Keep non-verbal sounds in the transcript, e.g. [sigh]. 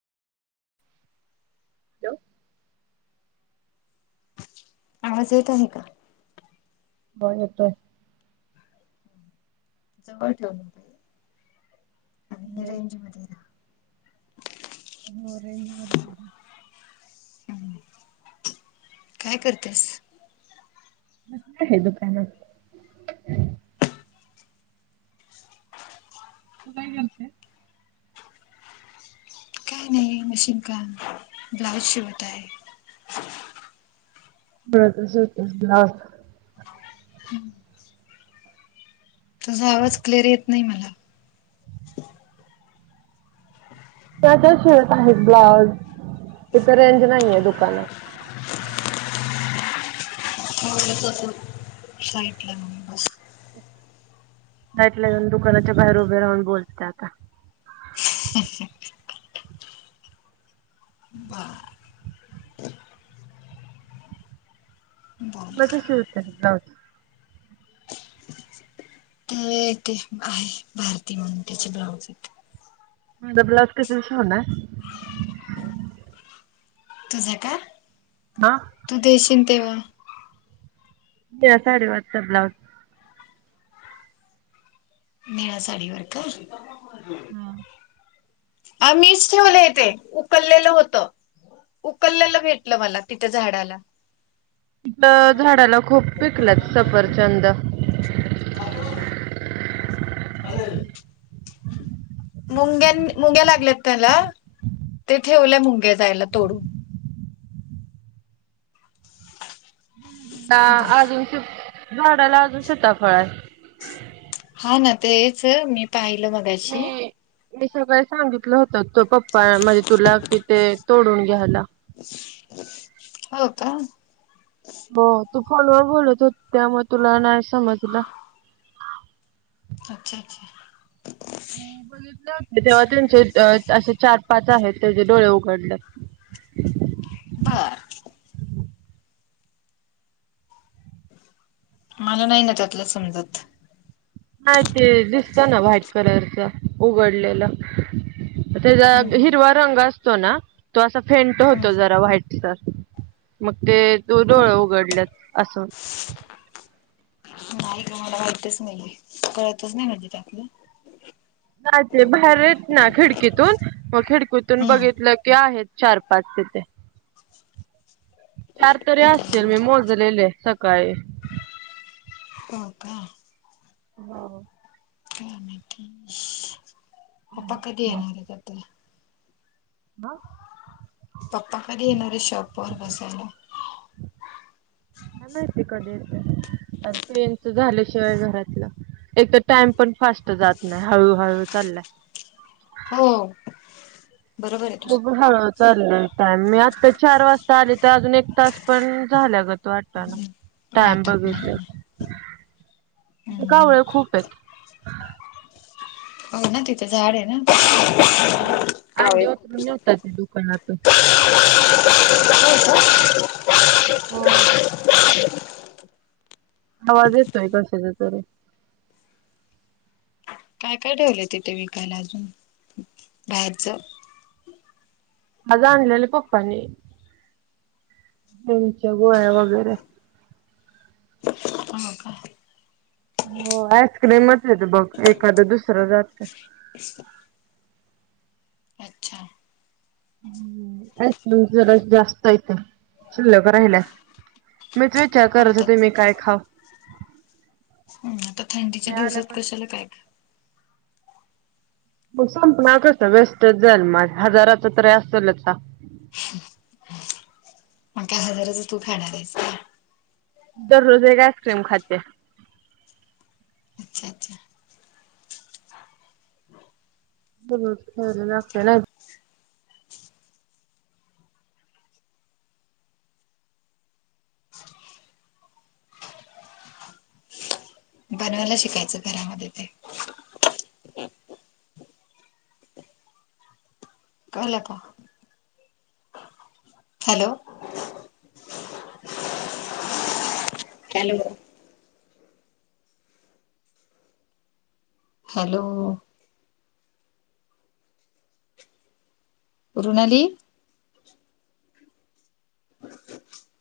Hello! आवाज येत आहे का? होय, येतोय.. जवळ ठेवलं पाहिे आणि हो रेंज मध्ये जा हो रेंज मधीच आहे. काय करतेस? कस आहे दुकानात? ह.. हे मशीन काम, ब्लाऊज शिवत आहे. भलत जुळतं नाव आहे का? तुझा आवाज क्लिअर येत नाही मला माझ्या शिवत आहेत ब्लाऊज, इथं रेंज नाहीय दुकानात मो त फईट लाग ट जाऊन दुकानाच्या बाहेर उभे राहून बोलते आता का? ह़़़़़ बर बोल. मज शिव आहे ब्लाौज. ते... ते आहे भारती म्हणून त्याचे ब्लाऊज माझं ब्लाउज कसं शिवणार? तुझं का? हा तू देशील तेव्हा. त्या साडी वरचा ब्लाउज निळा साडीवर का? हा.. आ मीच ठेवलं तेे, उकललेलं होतं. उकललेल भेटलं, मला तिथ झाडाला. त.. झाडाला खूप पिकलेत सफरचंद भारती मॅडम मुंग्यान मुंग्यालागलेतला ते ठेवल्या मुंगे जायला तोडून ना बर अजून श झाडाला अजून शताफळ आहे हा ना तेच मी पाहिलं मगाशी मी मी सगळे सांगितलं होत तो पप्पा म्हणजे तुला कि ते तोडून घ्यायला हो का हो तू फॉलोवर बोलत हो त्यामुळे तुला नाही समा तुला अच्छा अच्छा तेव्हा त्यांचे असे चार पाच आहेत त्याचे डोळे उघडले बर मला नाही ना त्यातलं समजत नाही ते दिसत ना व्हाईट कलरच उघडलेलं हम्म त्याचा हम्म हिरवा रंग असतो ना तो असा फेंट होतो जरा व्हाईटचा मग ते तू हम्म हो डोळे उघडलेत असून नाही का मला माहीतच नाही कळतच नाही म्हणजे त्यातलं. नाही ते बाहेर येत ना खिडकीतून मग खिडकीतून हम्म बघितलं की आहेत चार पाच तिथे. [inaudible] चार तरी असतील मी मोजलेले सकाळी. हो का. हो. का माहिती पपा आहेत कधी चार. येणार आहे आता. ह पपा कधी येणारे शॉप बर बसायला. काय माहिती कधी येत आणि तेनच झाल्याशिवाय घरातलं एक तर टाइम पण फास्ट जात नाही हळूहळू चाललाय. हो. बरोबर आहे हो तुझ. ग ह. चालाय टाईम मी आत्ता चार वाजता आले तर अजून एक तास पण झाल्या गत वाटना. टाइम वाटत नाहीये. का हम्म वेळ खूप आहेत. ना तिथं झाड हेना. हम्म आंडी उचलून येतात. नेलता कि दुकानातुन. हो [inaudible] आवाज येतोय कशाचा तरी. काय काय ठेवलंय तिथे विकायला अजून बाहेरच? आज आणलेले पप्पाने. त्यांच्या गोळ्या वगैरे. हां का हो आयस्कीमच येत बघ एखादं दुसरं जातय. अच्छा हम्म आईस्कीम जरा जास्त यथ शिल्लक राहिलात. मी ज विचार पण करत आता होते मी काय खा हम्म, आता थंडीच्या दिवसात आल्यापासून कशाला काय. म संपनार कसं वेस्टच जाल मा हजाराच तरी असेलच हा. मग काय तू खाणार आहेस का. दररोज एक आईस्क्रीम खाते. अच्छा अच्छा. [unintelligible] बनवायला शिकायचं घरामध्ये ते. कळलं का? Hello hello hello Runali